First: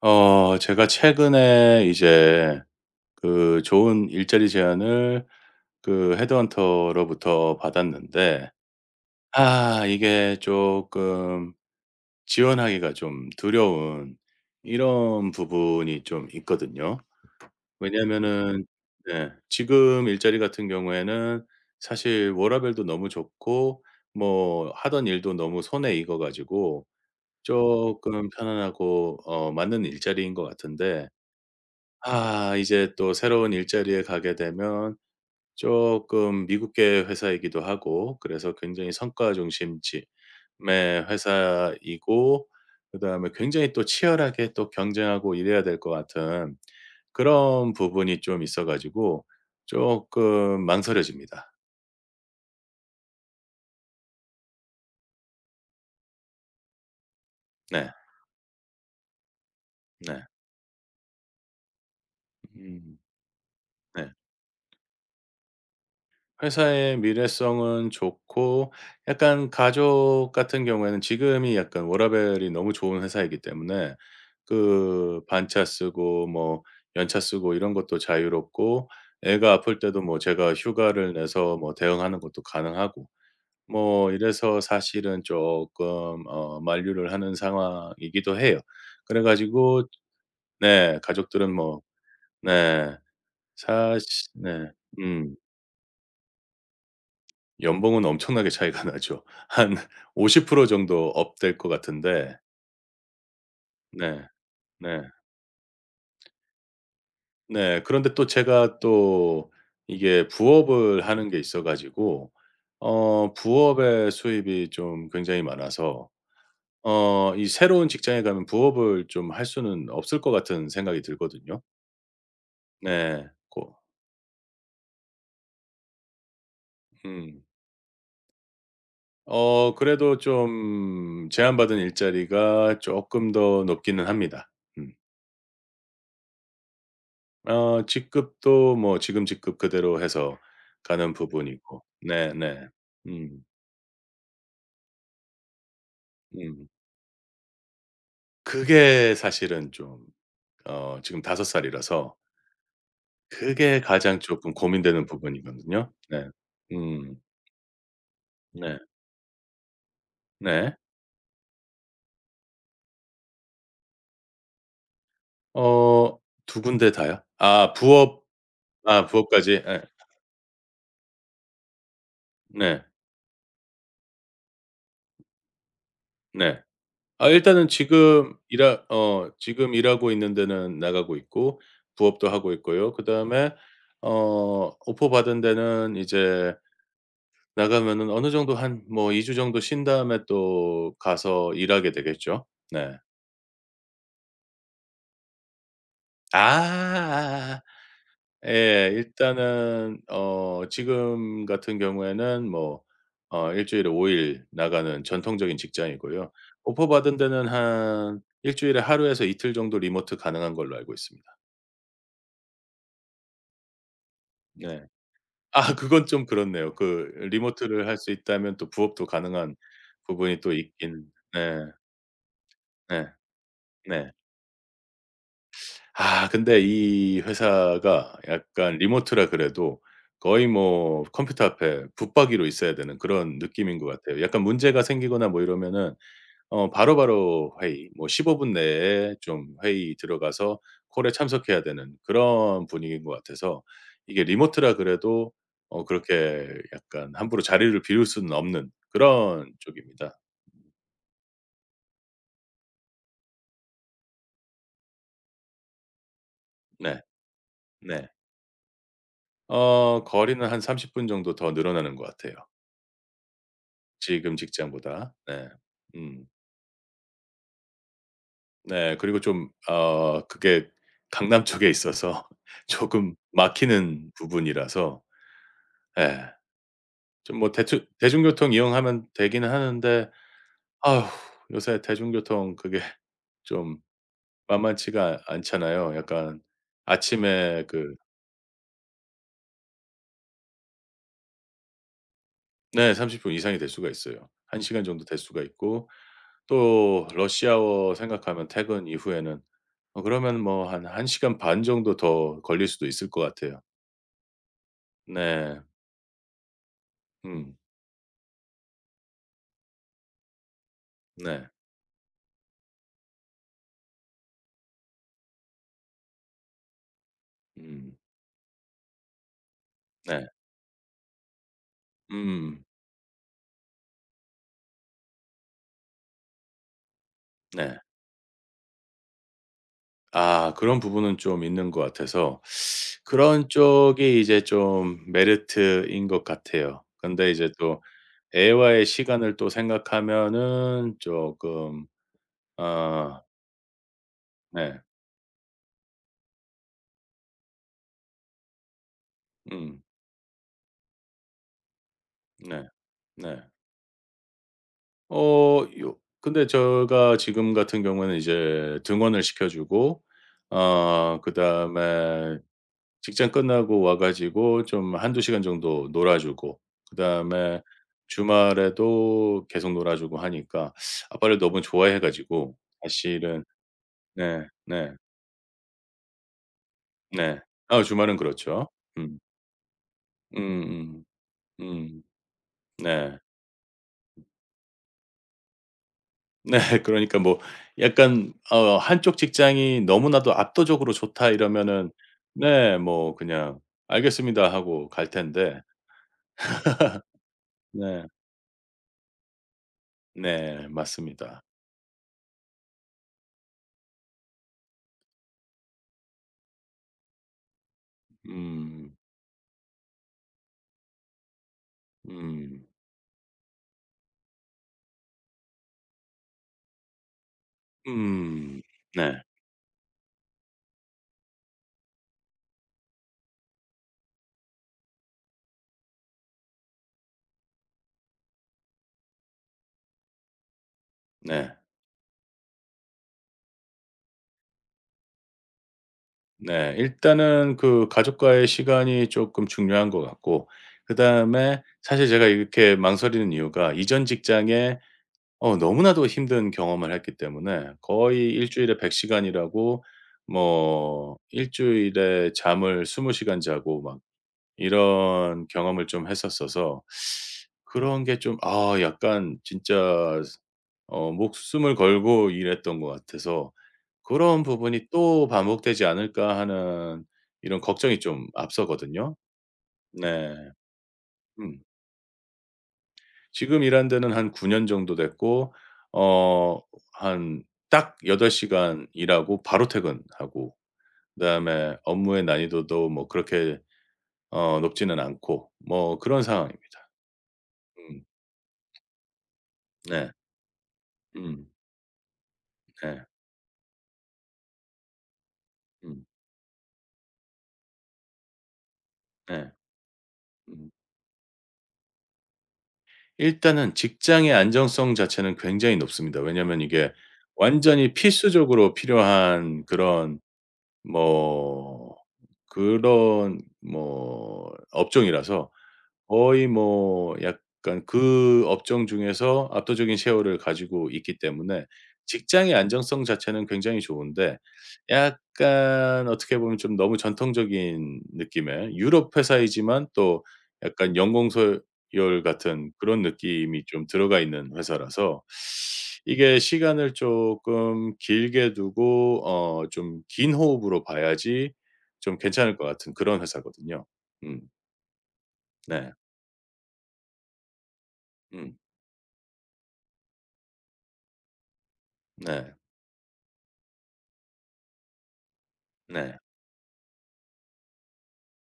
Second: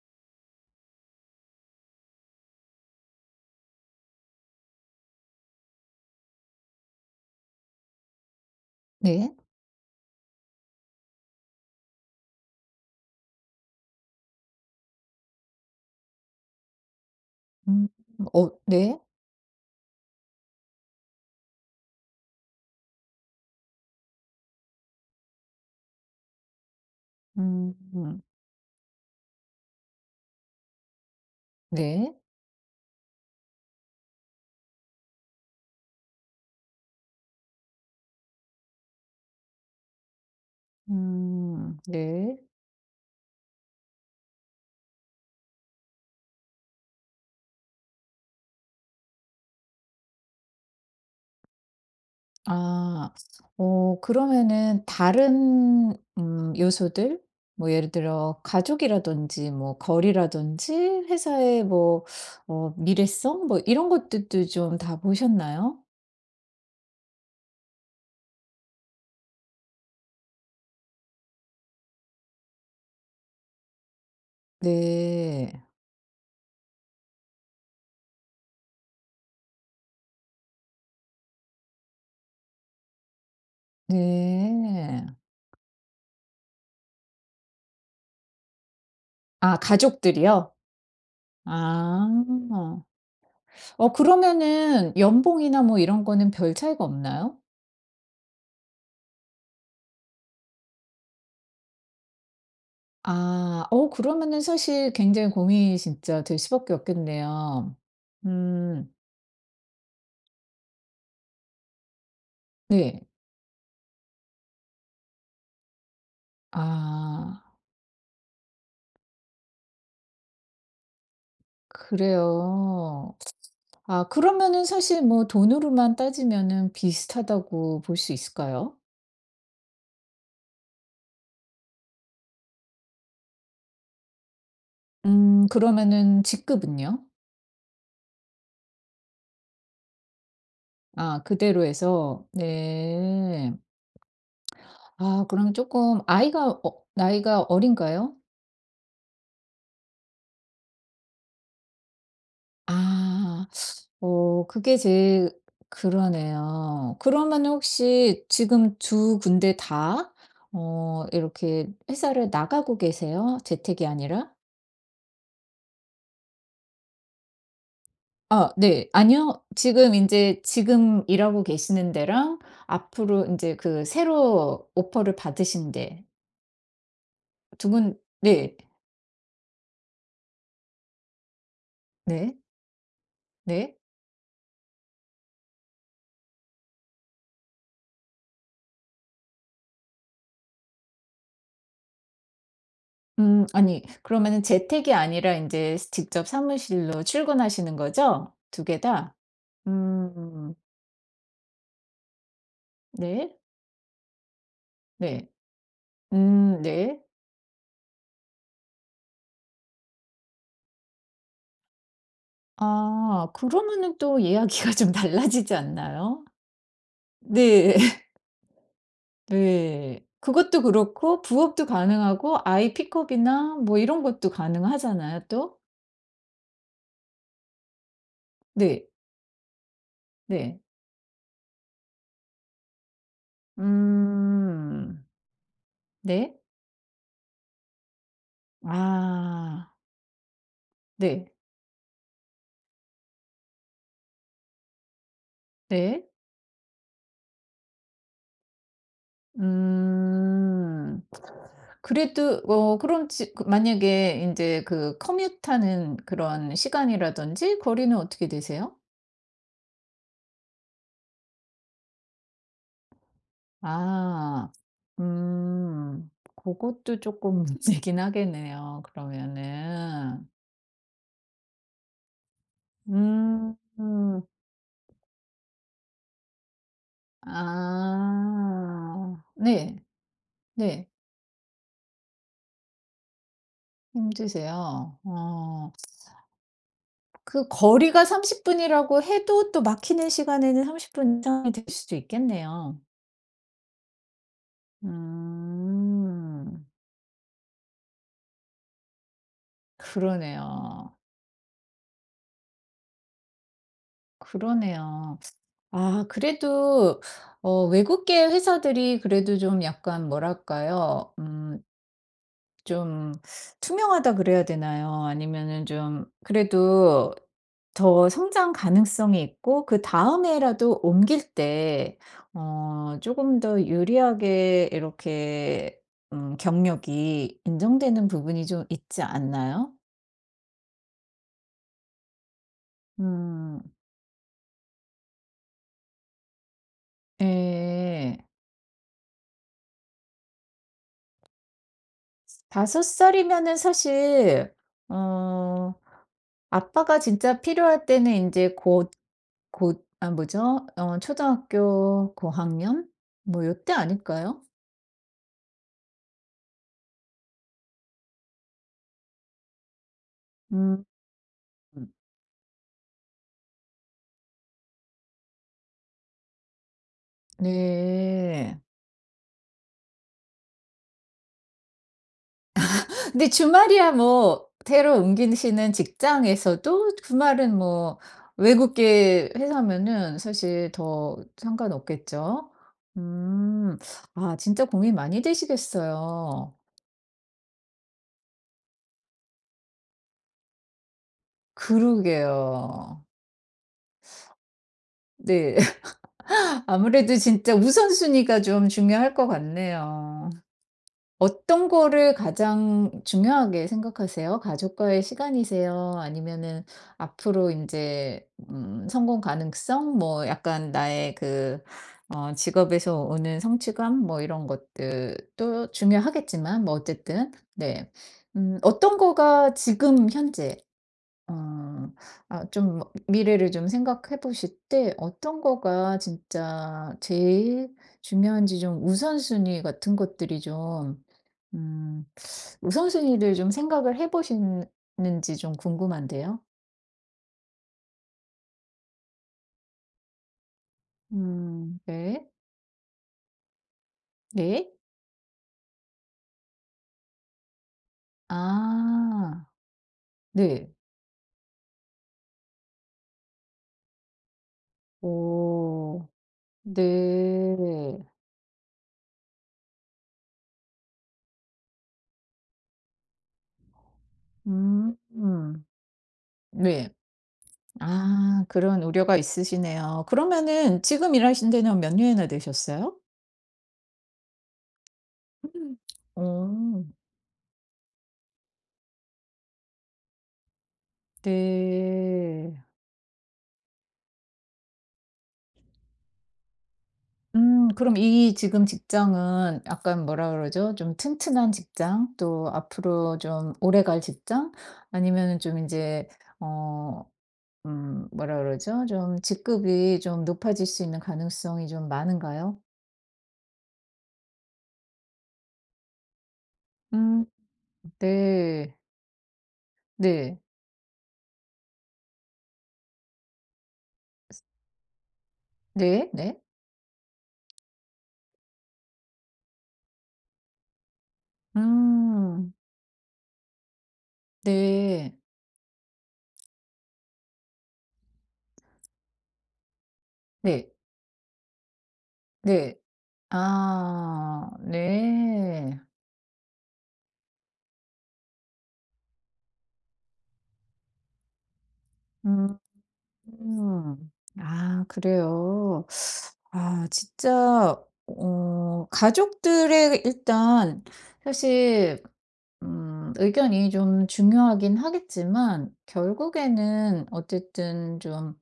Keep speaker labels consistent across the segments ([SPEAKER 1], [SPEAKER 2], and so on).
[SPEAKER 1] 제가 최근에 이제 그 좋은 일자리 제안을 그 헤드헌터로부터 받았는데
[SPEAKER 2] 네.
[SPEAKER 1] 아 이게 조금 지원하기가 좀 두려운 이런 부분이 좀 있거든요.
[SPEAKER 2] 음. 어
[SPEAKER 1] 왜냐하면은
[SPEAKER 2] 네.
[SPEAKER 1] 네, 지금 일자리 같은 경우에는 사실 워라밸도 너무 좋고 뭐 하던 일도 너무 손에 익어 가지고
[SPEAKER 2] 음. 음.
[SPEAKER 1] 조금 편안하고 맞는 일자리인 것 같은데,
[SPEAKER 2] 네.
[SPEAKER 1] 아 이제 또 새로운 일자리에 가게 되면 조금 미국계 회사이기도 하고 그래서 굉장히 성과 중심의
[SPEAKER 2] 음. 네.
[SPEAKER 1] 회사이고, 그다음에 굉장히 또 치열하게 또 경쟁하고 이래야 될 것 같은 그런 부분이 좀 있어 가지고 조금 망설여집니다.
[SPEAKER 2] 아. 어 그러면은 다른 요소들 뭐
[SPEAKER 1] 네.
[SPEAKER 2] 예를 들어 가족이라든지 뭐
[SPEAKER 1] 네.
[SPEAKER 2] 거리라든지 회사의 뭐 어
[SPEAKER 1] 음.
[SPEAKER 2] 미래성 뭐 이런
[SPEAKER 1] 네.
[SPEAKER 2] 것들도 좀 다 보셨나요?
[SPEAKER 1] 회사의 미래성은 좋고 약간 가족 같은 경우에는 지금이 약간 워라밸이 너무 좋은 회사이기 때문에 그
[SPEAKER 2] 네.
[SPEAKER 1] 반차 쓰고 뭐 연차 쓰고 이런 것도 자유롭고 애가 아플 때도 뭐 제가 휴가를 내서 뭐 대응하는 것도 가능하고 뭐 이래서
[SPEAKER 2] 네.
[SPEAKER 1] 사실은 조금 만류를 하는 상황이기도 해요. 그래
[SPEAKER 2] 아
[SPEAKER 1] 가지고
[SPEAKER 2] 가족들이요?
[SPEAKER 1] 네, 가족들은 뭐
[SPEAKER 2] 아.
[SPEAKER 1] 네,
[SPEAKER 2] 어
[SPEAKER 1] 사실 네.
[SPEAKER 2] 그러면은
[SPEAKER 1] 음.
[SPEAKER 2] 연봉이나 뭐 이런 거는 별 차이가 없나요?
[SPEAKER 1] 연봉은 엄청나게 차이가 나죠. 한 50% 정도 업될 것 같은데.
[SPEAKER 2] 아. 어
[SPEAKER 1] 네.
[SPEAKER 2] 그러면은 사실
[SPEAKER 1] 네.
[SPEAKER 2] 굉장히 고민이 진짜 될 수밖에 없겠네요.
[SPEAKER 1] 네. 그런데 또 제가
[SPEAKER 2] 음
[SPEAKER 1] 또 이게 부업을 하는 게 있어 가지고
[SPEAKER 2] 네.
[SPEAKER 1] 부업의 수입이 좀 굉장히 많아서 어
[SPEAKER 2] 아
[SPEAKER 1] 이 새로운 직장에 가면 부업을 좀 할 수는 없을 것 같은 생각이 들거든요.
[SPEAKER 2] 그래요.
[SPEAKER 1] 네. 고
[SPEAKER 2] 아 그러면은 사실 뭐 돈으로만 따지면은
[SPEAKER 1] 음.
[SPEAKER 2] 비슷하다고 볼 수 있을까요?
[SPEAKER 1] 그래도 좀 제안받은 일자리가 쪼끔 더 높기는 합니다. 음.
[SPEAKER 2] 그러면은 직급은요?
[SPEAKER 1] 직급도 뭐 지금 직급 그대로 해서 가는
[SPEAKER 2] 아 그대로
[SPEAKER 1] 부분이고.
[SPEAKER 2] 해서
[SPEAKER 1] 네네. 음.
[SPEAKER 2] 네. 아 그럼 조금 아이가
[SPEAKER 1] 음.
[SPEAKER 2] 어 나이가 어린가요?
[SPEAKER 1] 그게 사실은 좀 지금 다섯 살이라서
[SPEAKER 2] 아.
[SPEAKER 1] 그게 가장
[SPEAKER 2] 어
[SPEAKER 1] 쪼끔
[SPEAKER 2] 그게
[SPEAKER 1] 고민되는
[SPEAKER 2] 제일
[SPEAKER 1] 부분이거든요. 네.
[SPEAKER 2] 그러네요. 그
[SPEAKER 1] 음.
[SPEAKER 2] 러면 혹시 지금
[SPEAKER 1] 네.
[SPEAKER 2] 두 군데 다
[SPEAKER 1] 네.
[SPEAKER 2] 어 이렇게 회사를 나가고 계세요? 재택이 아니라?
[SPEAKER 1] 어 두 군데 다요? 아 부업.
[SPEAKER 2] 아 네.
[SPEAKER 1] 아
[SPEAKER 2] 아니요.
[SPEAKER 1] 부업까지. 예.
[SPEAKER 2] 지금 이제 지금 일하고 계시는 데랑
[SPEAKER 1] 네.
[SPEAKER 2] 앞으로 이제 그 새로 오퍼를 받으신 데
[SPEAKER 1] 네. 아 일단은
[SPEAKER 2] 두 군 네.
[SPEAKER 1] 지금 일하고 있는 데는 나가고 있고 부업도
[SPEAKER 2] 네.
[SPEAKER 1] 하고 있고요. 그다음에
[SPEAKER 2] 네.
[SPEAKER 1] 오퍼 받은 데는 이제 나가면은 어느 정도 한 뭐 2 주 정도 쉰 다음에 또 가서 일하게 되겠죠. 네.
[SPEAKER 2] 아니 그러면은 재택이 아니라 이제 직접 사무실로
[SPEAKER 1] 아아아아.
[SPEAKER 2] 출근하시는 거죠? 두 개
[SPEAKER 1] 예.
[SPEAKER 2] 다?
[SPEAKER 1] 일단은
[SPEAKER 2] 음
[SPEAKER 1] 지금 같은 경우에는 뭐
[SPEAKER 2] 네.
[SPEAKER 1] 일 주일에 5일 나가는
[SPEAKER 2] 네.
[SPEAKER 1] 전통적인 직장이고요. 오퍼
[SPEAKER 2] 네.
[SPEAKER 1] 받은 데는 한 일 주일에 하루에서 이틀 정도 리모트 가능한 걸로 알고 있습니다.
[SPEAKER 2] 아 그러면은 또 이야기가
[SPEAKER 1] 네.
[SPEAKER 2] 좀 달라지지
[SPEAKER 1] 아 그건
[SPEAKER 2] 않나요?
[SPEAKER 1] 좀 그렇네요. 그
[SPEAKER 2] 네.
[SPEAKER 1] 리모트를 할 수 있다면 또 부업도 가능한
[SPEAKER 2] 네.
[SPEAKER 1] 부분이 또
[SPEAKER 2] 그것도
[SPEAKER 1] 있긴.
[SPEAKER 2] 그렇고
[SPEAKER 1] 네.
[SPEAKER 2] 부업도 가능하고 아이
[SPEAKER 1] 네.
[SPEAKER 2] 픽업이나 뭐 이런
[SPEAKER 1] 네.
[SPEAKER 2] 것도 가능하잖아요 또.
[SPEAKER 1] 아 근데 이 회사가 약간
[SPEAKER 2] 네.
[SPEAKER 1] 리모트라 그래도 거의
[SPEAKER 2] 네.
[SPEAKER 1] 뭐 컴퓨터 앞에 붙박이로 있어야 되는 그런 느낌인 것 같아요. 약간 문제가
[SPEAKER 2] 음.
[SPEAKER 1] 생기거나 뭐 이러면은
[SPEAKER 2] 네.
[SPEAKER 1] 바로바로 회의 뭐 15분 내에 좀
[SPEAKER 2] 아
[SPEAKER 1] 회의 들어가서 콜에
[SPEAKER 2] 네.
[SPEAKER 1] 참석해야 되는 그런 분위기인 것 같아서 이게 리모트라 그래도
[SPEAKER 2] 네.
[SPEAKER 1] 그렇게 약간 함부로 자리를 비울 수는 없는 그런 쪽입니다.
[SPEAKER 2] 음. 그래도 어 그럼 지 그 만약에 이제 그 커뮤트하는 그런
[SPEAKER 1] 네.
[SPEAKER 2] 시간이라든지 거리는
[SPEAKER 1] 네.
[SPEAKER 2] 어떻게 되세요?
[SPEAKER 1] 거리는 한 30분 정도 더 늘어나는 것 같아요, 지금
[SPEAKER 2] 아.
[SPEAKER 1] 직장보다. 네.
[SPEAKER 2] 음.
[SPEAKER 1] 음.
[SPEAKER 2] 그것도 조금 문제긴 하겠네요
[SPEAKER 1] 네. 그리고 좀
[SPEAKER 2] 그러면은.
[SPEAKER 1] 그게 강남 쪽에 있어서 조금
[SPEAKER 2] 음.
[SPEAKER 1] 막히는 부분이라서 예. 좀 뭐 대충 대중교통 이용하면
[SPEAKER 2] 아.
[SPEAKER 1] 되기는
[SPEAKER 2] 네.
[SPEAKER 1] 하는데
[SPEAKER 2] 네.
[SPEAKER 1] 아 요새 대중교통 그게 좀
[SPEAKER 2] 힘드세요.
[SPEAKER 1] 만만치가
[SPEAKER 2] 어.
[SPEAKER 1] 않잖아요. 약간
[SPEAKER 2] 그
[SPEAKER 1] 아침에 그
[SPEAKER 2] 거리가 30분 분이라고 해도 또 막히는 시간에는 30분 이상이 될 수도 있겠네요.
[SPEAKER 1] 네, 30분 이상이 될 수가 있어요. 1 시간 정도 될 수가 있고
[SPEAKER 2] 음.
[SPEAKER 1] 또 러시아워 생각하면 퇴근 이후에는 그러면 뭐 한
[SPEAKER 2] 그러네요.
[SPEAKER 1] 1 시간 반 정도 더 걸릴 수도 있을 것 같아요.
[SPEAKER 2] 그러네요.
[SPEAKER 1] 네.
[SPEAKER 2] 아 그래도
[SPEAKER 1] 음.
[SPEAKER 2] 어 외국계 회사들이 그래도 좀 약간 뭐랄까요?
[SPEAKER 1] 네.
[SPEAKER 2] 좀 투명하다 그래야 되나요? 아니면은 좀 그래도
[SPEAKER 1] 음.
[SPEAKER 2] 더 성장 가능성이 있고
[SPEAKER 1] 네.
[SPEAKER 2] 그다음에라도 옮길 때
[SPEAKER 1] 음.
[SPEAKER 2] 어 조금 더 유리하게 이렇게 경력이
[SPEAKER 1] 네.
[SPEAKER 2] 인정되는 부분이 좀 있지 않나요?
[SPEAKER 1] 아 그런 부분은 좀 있는 것 같아서 그런
[SPEAKER 2] 음.
[SPEAKER 1] 쪽이 이제 좀 메리트인 것 같아요. 근데 이제 또
[SPEAKER 2] 예.
[SPEAKER 1] 애와의 시간을 또 생각하면은 조금.
[SPEAKER 2] 5살
[SPEAKER 1] 아
[SPEAKER 2] 살이면은 사실
[SPEAKER 1] 네.
[SPEAKER 2] 어 아빠가 진짜 필요할 때는 인제 곧
[SPEAKER 1] 음.
[SPEAKER 2] 곧 아 뭐죠? 어 초등학교
[SPEAKER 1] 네.
[SPEAKER 2] 고학년?
[SPEAKER 1] 네.
[SPEAKER 2] 뭐 요때 아닐까요?
[SPEAKER 1] 요, 근데 제가 지금 같은 경우는 이제 등원을 시켜 주고
[SPEAKER 2] 음.
[SPEAKER 1] 그다음에 직장 끝나고 와 가지고 좀 한두 시간 정도 놀아 주고 그다음에
[SPEAKER 2] 네.
[SPEAKER 1] 주말에도 계속 놀아 주고 하니까 아빠를 너무 좋아해 가지고
[SPEAKER 2] 근데
[SPEAKER 1] 사실은.
[SPEAKER 2] 주말이야
[SPEAKER 1] 네.
[SPEAKER 2] 뭐
[SPEAKER 1] 네.
[SPEAKER 2] 새로 옮기시는 직장에서도
[SPEAKER 1] 네.
[SPEAKER 2] 주말은
[SPEAKER 1] 아
[SPEAKER 2] 뭐
[SPEAKER 1] 주말은 그렇죠. 음.
[SPEAKER 2] 외국계 회사면은 사실
[SPEAKER 1] 음음.
[SPEAKER 2] 더
[SPEAKER 1] 음.
[SPEAKER 2] 상관없겠죠?
[SPEAKER 1] 네.
[SPEAKER 2] 음. 아 진짜 고민 많이 되시겠어요.
[SPEAKER 1] 네. 그러니까 뭐 약간 한쪽 직장이 너무나도 압도적으로 좋다 이러면은 네,
[SPEAKER 2] 그러게요.
[SPEAKER 1] 뭐 그냥 "알겠습니다." 하고 갈
[SPEAKER 2] 네.
[SPEAKER 1] 텐데.
[SPEAKER 2] 아무래도 진짜
[SPEAKER 1] 네.
[SPEAKER 2] 우선순위가 좀 중요할 것 같네요.
[SPEAKER 1] 네. 맞습니다.
[SPEAKER 2] 어떤 거를 가장 중요하게 생각하세요? 가족과의 시간이세요? 아니면은 앞으로 인제
[SPEAKER 1] 음.
[SPEAKER 2] 성공 가능성? 뭐 약간 나의 그 어
[SPEAKER 1] 음.
[SPEAKER 2] 직업에서 오는 성취감? 뭐 이런 것들도 중요하겠지만 뭐 어쨌든 네.
[SPEAKER 1] 음.
[SPEAKER 2] 어떤
[SPEAKER 1] 네.
[SPEAKER 2] 거가 지금 현재 아. 아 좀 뭐 미래를 좀 생각해 보실 때 어떤 거가 진짜 제일 중요한지 좀 우선순위 같은 것들이 좀
[SPEAKER 1] 네.
[SPEAKER 2] 음 우선순위를 좀 생각을 해 보시는지 좀 궁금한데요.
[SPEAKER 1] 네. 일단은 그 가족과의 시간이 쪼끔 중요한 것 같고 그다음에 사실
[SPEAKER 2] 네.
[SPEAKER 1] 제가 이렇게 망설이는 이유가 이전
[SPEAKER 2] 네.
[SPEAKER 1] 직장에 너무나도 힘든 경험을 했기 때문에 거의 일 주일에 100 시간
[SPEAKER 2] 아.
[SPEAKER 1] 일하고
[SPEAKER 2] 네.
[SPEAKER 1] 뭐 일 주일에 잠을 20 시간 자고 막 이런 경험을 좀
[SPEAKER 2] 오.
[SPEAKER 1] 했었어서
[SPEAKER 2] 네.
[SPEAKER 1] 그런 게 좀 아 약간 진짜 목숨을 걸고 일했던 것 같아서 '그런 부분이
[SPEAKER 2] 음.
[SPEAKER 1] 또
[SPEAKER 2] 음.
[SPEAKER 1] 반복되지 않을까.'
[SPEAKER 2] 네.
[SPEAKER 1] 하는 이런 걱정이 좀
[SPEAKER 2] 아 그런
[SPEAKER 1] 앞서거든요.
[SPEAKER 2] 우려가 있으시네요.
[SPEAKER 1] 네.
[SPEAKER 2] 그러면은 지금 일하신
[SPEAKER 1] 음.
[SPEAKER 2] 데는 몇 년이나 되셨어요?
[SPEAKER 1] 지금 일한 데는 한 9년 정도 됐고 어
[SPEAKER 2] 어
[SPEAKER 1] 한 딱 8 시간 일하고 바로 퇴근하고 그다음에 업무의
[SPEAKER 2] 네.
[SPEAKER 1] 난이도도 뭐 그렇게 높지는 않고 뭐 그런 상황입니다.
[SPEAKER 2] 그럼
[SPEAKER 1] 음
[SPEAKER 2] 이 지금 직장은 약간
[SPEAKER 1] 네.
[SPEAKER 2] 뭐라 그러죠? 좀
[SPEAKER 1] 음
[SPEAKER 2] 튼튼한 직장? 또
[SPEAKER 1] 네.
[SPEAKER 2] 앞으로 좀 오래갈 직장? 아니면은 좀 이
[SPEAKER 1] 음
[SPEAKER 2] 제 어 뭐라 그러죠? 좀
[SPEAKER 1] 네.
[SPEAKER 2] 직급이 좀 높아질
[SPEAKER 1] 음.
[SPEAKER 2] 수 있는 가능성이 좀 많은가요?
[SPEAKER 1] 일단은 직장의 안정성 자체는 굉장히 높습니다. 왜냐면 이게
[SPEAKER 2] 음
[SPEAKER 1] 완전히
[SPEAKER 2] 네.
[SPEAKER 1] 필수적으로 필요한 그런
[SPEAKER 2] 네.
[SPEAKER 1] 뭐 그런 뭐 업종이라서
[SPEAKER 2] 네. 네.
[SPEAKER 1] 거의 뭐 약간 그 업종 중에서 압도적인 셰어를 가지고 있기 때문에
[SPEAKER 2] 음
[SPEAKER 1] 직장의 안정성 자체는 굉장히 좋은데
[SPEAKER 2] 네.
[SPEAKER 1] 약간 어떻게 보면 좀 너무 전통적인 느낌의 유럽 회사이지만 또
[SPEAKER 2] 네.
[SPEAKER 1] 약간 연공서열 같은
[SPEAKER 2] 네.
[SPEAKER 1] 그런 느낌이 좀 들어가
[SPEAKER 2] 아
[SPEAKER 1] 있는 회사라서
[SPEAKER 2] 네.
[SPEAKER 1] 이게 시간을 조금 길게 두고 좀 긴 호흡으로 봐야지 좀 괜찮을
[SPEAKER 2] 음.
[SPEAKER 1] 것 같은 그런 회사거든요.
[SPEAKER 2] 음.
[SPEAKER 1] 음.
[SPEAKER 2] 아 그래요.
[SPEAKER 1] 네.
[SPEAKER 2] 아 진짜
[SPEAKER 1] 음.
[SPEAKER 2] 어 가족들의 일단 사실
[SPEAKER 1] 네.
[SPEAKER 2] 의견이 좀 중요하긴 하겠지만
[SPEAKER 1] 네.
[SPEAKER 2] 결국에는 어쨌든 좀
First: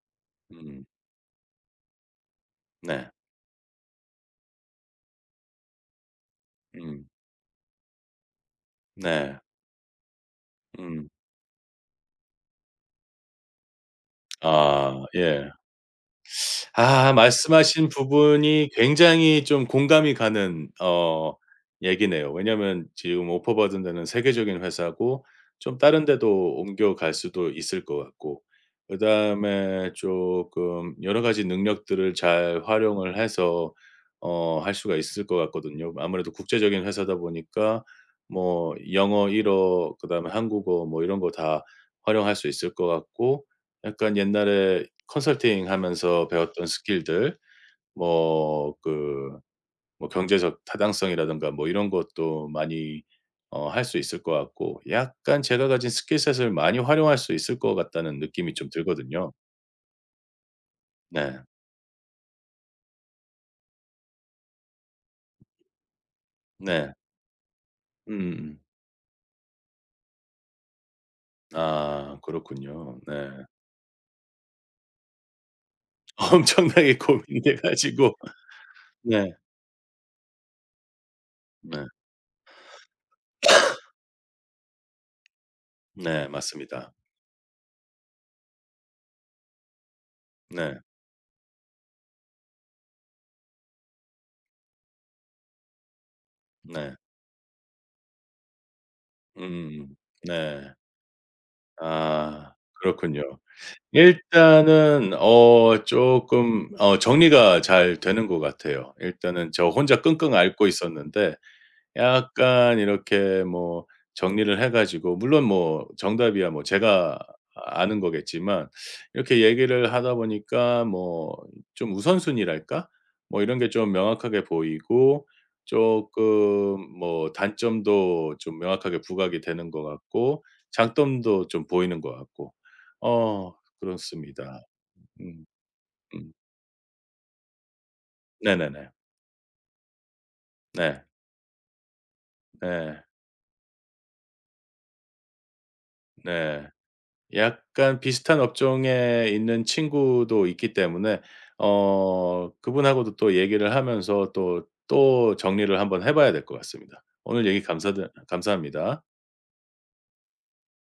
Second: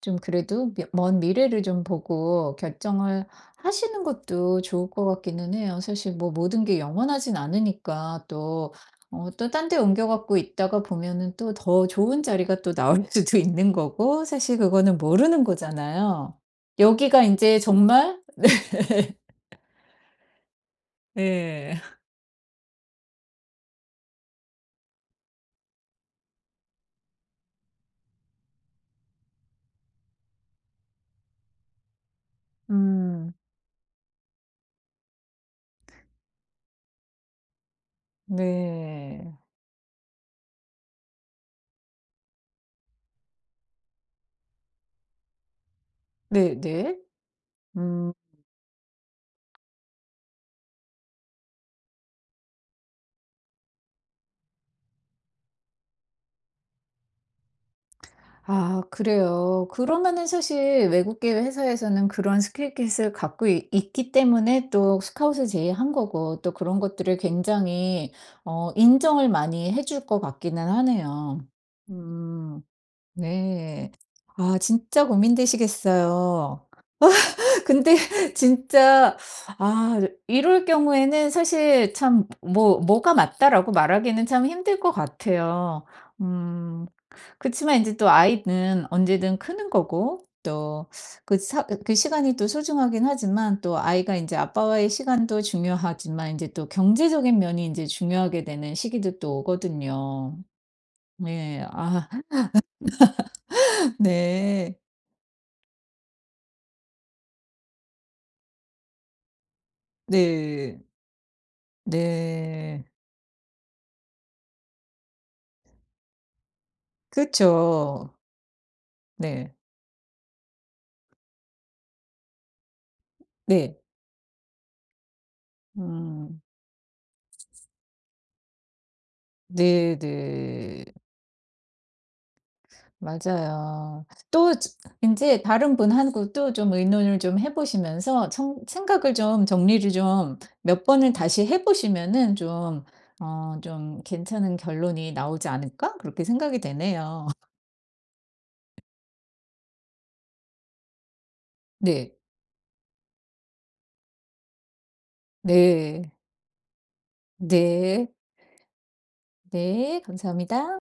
[SPEAKER 2] 좀 그래도
[SPEAKER 1] 음.
[SPEAKER 2] 먼 미래를 좀 보고
[SPEAKER 1] 네.
[SPEAKER 2] 결정을 하시는 것도 좋을 것 같기는 해요. 사실 뭐 모든 게
[SPEAKER 1] 음.
[SPEAKER 2] 영원하진 않으니까 또 어
[SPEAKER 1] 네.
[SPEAKER 2] 또 딴 데 옮겨 갖고 있다가
[SPEAKER 1] 음.
[SPEAKER 2] 보면은 또 더 좋은 자리가 또 나올 수도 있는 거고 사실 그거는
[SPEAKER 1] 아
[SPEAKER 2] 모르는
[SPEAKER 1] 예.
[SPEAKER 2] 거잖아요.
[SPEAKER 1] 아
[SPEAKER 2] 여기가 이제
[SPEAKER 1] 말씀하신
[SPEAKER 2] 정말
[SPEAKER 1] 부분이 굉장히 좀 공감이 가는
[SPEAKER 2] 네
[SPEAKER 1] 얘기네요. 왜냐면 지금 오퍼 받은 데는 세계적인 회사고 좀 다른 데도 옮겨갈 수도 있을 것 같고 그다음에 쪼끔 여러 가지 능력들을 잘 활용을
[SPEAKER 2] 음.
[SPEAKER 1] 해서 할 수가 있을 것 같거든요. 아무래도 국제적인 회사다 보니까 뭐 영어
[SPEAKER 2] 네.
[SPEAKER 1] 일어 그다음에 한국어 뭐 이런 거 다 활용할 수 있을 것 같고 약간 옛날에 컨설팅 하면서 배웠던
[SPEAKER 2] 네네.
[SPEAKER 1] 스킬들
[SPEAKER 2] 음.
[SPEAKER 1] 뭐 그 뭐 경제적 타당성이라든가 뭐 이런 것도 많이 할 수 있을 것 같고 약간 제가 가진 스킬셋을 많이 활용할 수 있을 것 같다는 느낌이 좀
[SPEAKER 2] 아
[SPEAKER 1] 들거든요.
[SPEAKER 2] 그래요. 그러면은 사실 외국계
[SPEAKER 1] 네.
[SPEAKER 2] 회사에서는 그런 스킬셋을 갖고 이 있기 때문에 또 스카웃을 제의한 거고 또 그런
[SPEAKER 1] 네.
[SPEAKER 2] 것들을
[SPEAKER 1] 음
[SPEAKER 2] 굉장히
[SPEAKER 1] 음.
[SPEAKER 2] 어 인정을 많이 해줄 것 같기는 하네요.
[SPEAKER 1] 아
[SPEAKER 2] 음
[SPEAKER 1] 그렇군요. 네.
[SPEAKER 2] 네. 아 진짜 고민되시겠어요.
[SPEAKER 1] 엄청나게 고민돼
[SPEAKER 2] 근데
[SPEAKER 1] 가지고.
[SPEAKER 2] 진짜
[SPEAKER 1] 네.
[SPEAKER 2] 아 이럴 경우에는
[SPEAKER 1] 네.
[SPEAKER 2] 사실 참 '뭐 뭐가 맞다.'라고 말하기는 참 힘들 것 같아요.
[SPEAKER 1] 네.
[SPEAKER 2] 음.
[SPEAKER 1] 맞습니다.
[SPEAKER 2] 그치만 이제 또 아이는 언제든 크는 거고
[SPEAKER 1] 네.
[SPEAKER 2] 또 그 그 시간이 또 소중하긴 하지만 또 아이가 이제 아빠와의 시간도 중요하지만 이제 또
[SPEAKER 1] 네.
[SPEAKER 2] 경제적인 면이 이제 중요하게 되는 시기도 또
[SPEAKER 1] 음 음.
[SPEAKER 2] 오거든요.
[SPEAKER 1] 네.
[SPEAKER 2] 네. 아
[SPEAKER 1] 아 그렇군요.
[SPEAKER 2] 네.
[SPEAKER 1] 일단은 쪼끔 정리가 잘 되는 것 같아요. 일단은 저 혼자 끙끙 앓고
[SPEAKER 2] 네.
[SPEAKER 1] 있었는데 약간
[SPEAKER 2] 네.
[SPEAKER 1] 이렇게 뭐 정리를 해 가지고 물론 뭐 정답이야 뭐 제가 아는
[SPEAKER 2] 그쵸.
[SPEAKER 1] 거겠지만 이렇게
[SPEAKER 2] 네.
[SPEAKER 1] 얘기를 하다 보니까 뭐 좀 우선순위랄까? 뭐 이런 게
[SPEAKER 2] 네.
[SPEAKER 1] 좀 명확하게 보이고 조금
[SPEAKER 2] 음.
[SPEAKER 1] 뭐 단점도 좀 명확하게 부각이 되는 것 같고
[SPEAKER 2] 네네.
[SPEAKER 1] 장점도 좀 보이는 것 같고 어
[SPEAKER 2] 맞아요. 또
[SPEAKER 1] 그렇습니다.
[SPEAKER 2] 이제
[SPEAKER 1] 음
[SPEAKER 2] 다른
[SPEAKER 1] 음.
[SPEAKER 2] 분하고 또 좀 의논을 좀 해 보시면서 청
[SPEAKER 1] 네네네.
[SPEAKER 2] 생각을 좀 정리를 좀 몇
[SPEAKER 1] 네.
[SPEAKER 2] 번을 다시 해 보시면은 좀
[SPEAKER 1] 네.
[SPEAKER 2] 어 좀 '괜찮은 결론이 나오지 않을까?' 그렇게 생각이
[SPEAKER 1] 네.
[SPEAKER 2] 되네요.
[SPEAKER 1] 약간 비슷한 업종에 있는 친구도 있기 때문에
[SPEAKER 2] 네.
[SPEAKER 1] 그분하고도 또 얘기를 하면서 또 정리를 한번 해
[SPEAKER 2] 네.
[SPEAKER 1] 봐야 될 것 같습니다. 오늘 얘기
[SPEAKER 2] 네.
[SPEAKER 1] 감사드 감사합니다.
[SPEAKER 2] 네. 감사합니다.